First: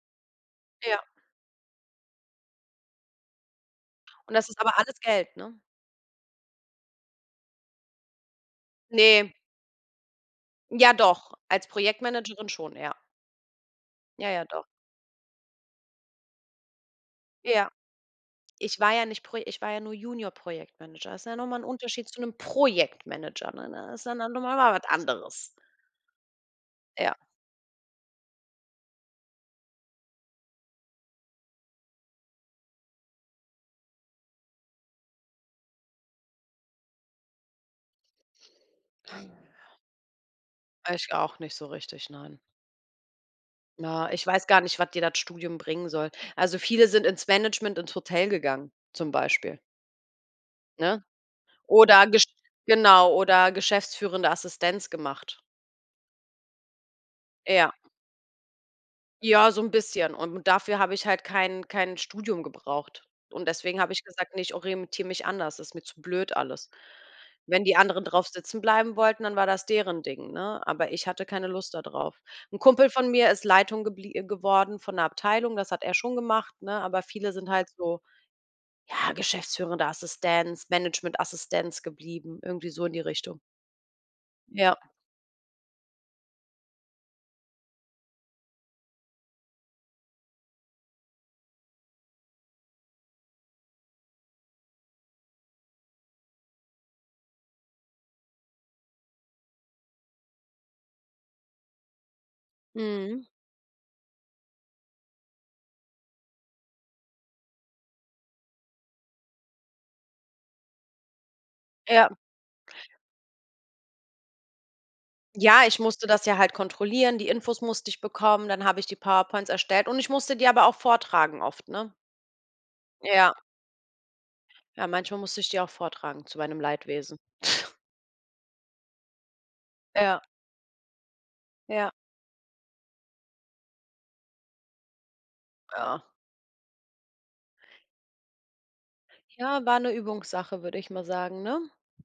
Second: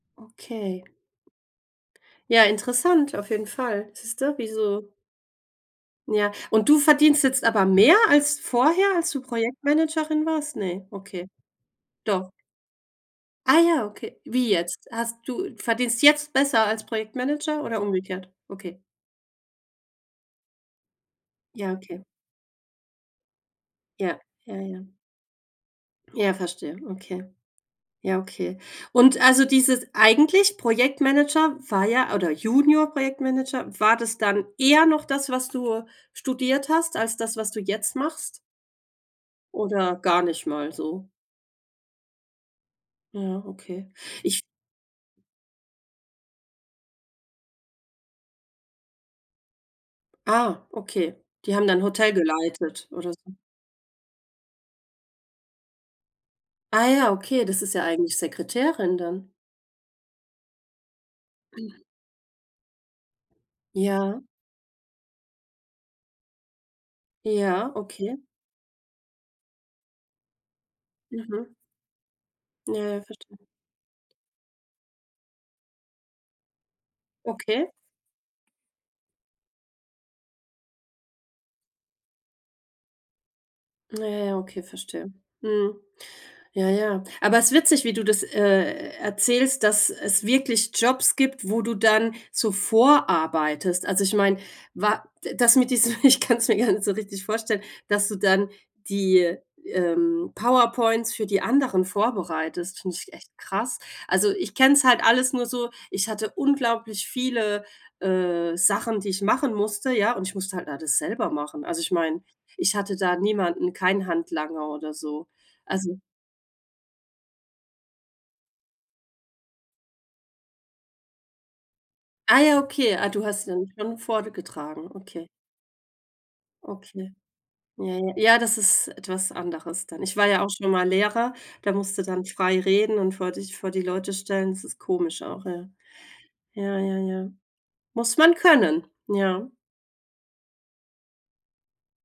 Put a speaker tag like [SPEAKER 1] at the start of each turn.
[SPEAKER 1] Okay.
[SPEAKER 2] Ja.
[SPEAKER 1] Ja, interessant, auf jeden Fall.
[SPEAKER 2] Und
[SPEAKER 1] Siehste, wie
[SPEAKER 2] das ist aber
[SPEAKER 1] so
[SPEAKER 2] alles Geld, ne?
[SPEAKER 1] Ja, und du verdienst jetzt aber mehr als vorher, als du
[SPEAKER 2] Ne.
[SPEAKER 1] Projektmanagerin warst? Ne,
[SPEAKER 2] Ja
[SPEAKER 1] okay.
[SPEAKER 2] doch, als
[SPEAKER 1] Doch.
[SPEAKER 2] Projektmanagerin schon, ja.
[SPEAKER 1] Ah, ja, okay.
[SPEAKER 2] Ja, ja,
[SPEAKER 1] Wie
[SPEAKER 2] doch.
[SPEAKER 1] jetzt? Hast du verdienst jetzt besser als Projektmanager
[SPEAKER 2] Ja.
[SPEAKER 1] oder umgekehrt?
[SPEAKER 2] Ich
[SPEAKER 1] Okay.
[SPEAKER 2] war ja nicht Pro ich war ja nur Junior-Projektmanager. Ist ja noch mal
[SPEAKER 1] Ja, okay.
[SPEAKER 2] Unterschied zu 'nem Projektmanager, ne, ne? Ist ja
[SPEAKER 1] Ja,
[SPEAKER 2] noch
[SPEAKER 1] ja,
[SPEAKER 2] mal
[SPEAKER 1] ja.
[SPEAKER 2] was anderes.
[SPEAKER 1] Ja, verstehe,
[SPEAKER 2] Ja.
[SPEAKER 1] okay. Ja, okay. Und also, dieses eigentlich Projektmanager war ja oder Junior-Projektmanager, war das dann eher noch das, was du studiert hast als das, was du jetzt machst? Oder gar nicht mal so?
[SPEAKER 2] Ich auch nicht so richtig, nein.
[SPEAKER 1] Ja, okay.
[SPEAKER 2] Na, ich
[SPEAKER 1] Ich
[SPEAKER 2] weiß gar nicht, was dir das Studium bringen soll. Also, viele sind ins Management, ins Hotel gegangen zum Beispiel.
[SPEAKER 1] Ah,
[SPEAKER 2] Ne?
[SPEAKER 1] okay. Die haben da 'n
[SPEAKER 2] Oder
[SPEAKER 1] Hotel
[SPEAKER 2] gesch
[SPEAKER 1] geleitet oder
[SPEAKER 2] genau
[SPEAKER 1] so?
[SPEAKER 2] oder geschäftsführende Assistenz gemacht.
[SPEAKER 1] Ah, ja, okay, das
[SPEAKER 2] Ja.
[SPEAKER 1] ist ja eigentlich Sekretärin dann.
[SPEAKER 2] Ja so 'n bisschen und dafür habe ich halt kein kein Studium gebraucht. Und deswegen habe ich
[SPEAKER 1] Ja.
[SPEAKER 2] gesagt, ne, ich orientiere mich anders, ist mir zu blöd alles. Wenn
[SPEAKER 1] Ja,
[SPEAKER 2] die anderen
[SPEAKER 1] okay.
[SPEAKER 2] drauf sitzen bleiben wollten, dann war das deren Ding, ne? Aber ich hatte keine
[SPEAKER 1] Mhm.
[SPEAKER 2] Lust da drauf. 'N
[SPEAKER 1] Ja
[SPEAKER 2] Kumpel
[SPEAKER 1] ja,
[SPEAKER 2] von mir ist
[SPEAKER 1] verstehe.
[SPEAKER 2] Leitung geblie äh, geworden von 'ner Abteilung, das hat er schon gemacht, ne? Aber viele sind halt
[SPEAKER 1] Okay.
[SPEAKER 2] so, ja, geschäftsführender Assistenz, Managementassistenz geblieben, irgendwie so in die Richtung.
[SPEAKER 1] Na ja, okay,
[SPEAKER 2] Ja.
[SPEAKER 1] verstehe. Mhm. Ja, ja. Aber es ist witzig, wie du das, äh, erzählst, dass es wirklich Jobs gibt, wo du dann zuvorarbeitest. Also, ich meine, wa das mit diesem ich kann's mir gar nicht so richtig vorstellen, dass du dann die, ähm, PowerPoints für die anderen vorbereitest, finde ich
[SPEAKER 2] Mhm.
[SPEAKER 1] echt krass. Also ich kenne es halt alles nur so, ich hatte unglaublich viele, äh, Sachen, die ich machen musste, ja, und ich musste halt da das selber machen. Also, ich
[SPEAKER 2] Ja.
[SPEAKER 1] meine, ich hatte da niemanden, kein Handlanger oder so.
[SPEAKER 2] Ja, ich
[SPEAKER 1] Also
[SPEAKER 2] musste das ja halt kontrollieren. Die Infos musste ich bekommen, dann habe ich die PowerPoints erstellt und ich musste die aber auch vortragen oft, ne?
[SPEAKER 1] Ah, ja, okay, ah, du
[SPEAKER 2] Ja.
[SPEAKER 1] hast ihn dann schon
[SPEAKER 2] Ja,
[SPEAKER 1] vorgetragen,
[SPEAKER 2] manchmal
[SPEAKER 1] okay.
[SPEAKER 2] musste ich die auch vortragen zu meinem
[SPEAKER 1] Okay.
[SPEAKER 2] Leidwesen.
[SPEAKER 1] Ja, ja. Ja, ist etwas anderes dann. Ich
[SPEAKER 2] Ja.
[SPEAKER 1] war ja auch schon mal Lehrer, da
[SPEAKER 2] Ja.
[SPEAKER 1] musst du dann frei reden und vor dich vor die Leute stellen. Das ist komisch auch, ja.
[SPEAKER 2] Ja.
[SPEAKER 1] Ja, ja, ja. Muss man können, ja.
[SPEAKER 2] Ja war 'ne Übungssache, würde ich mal sagen, ne?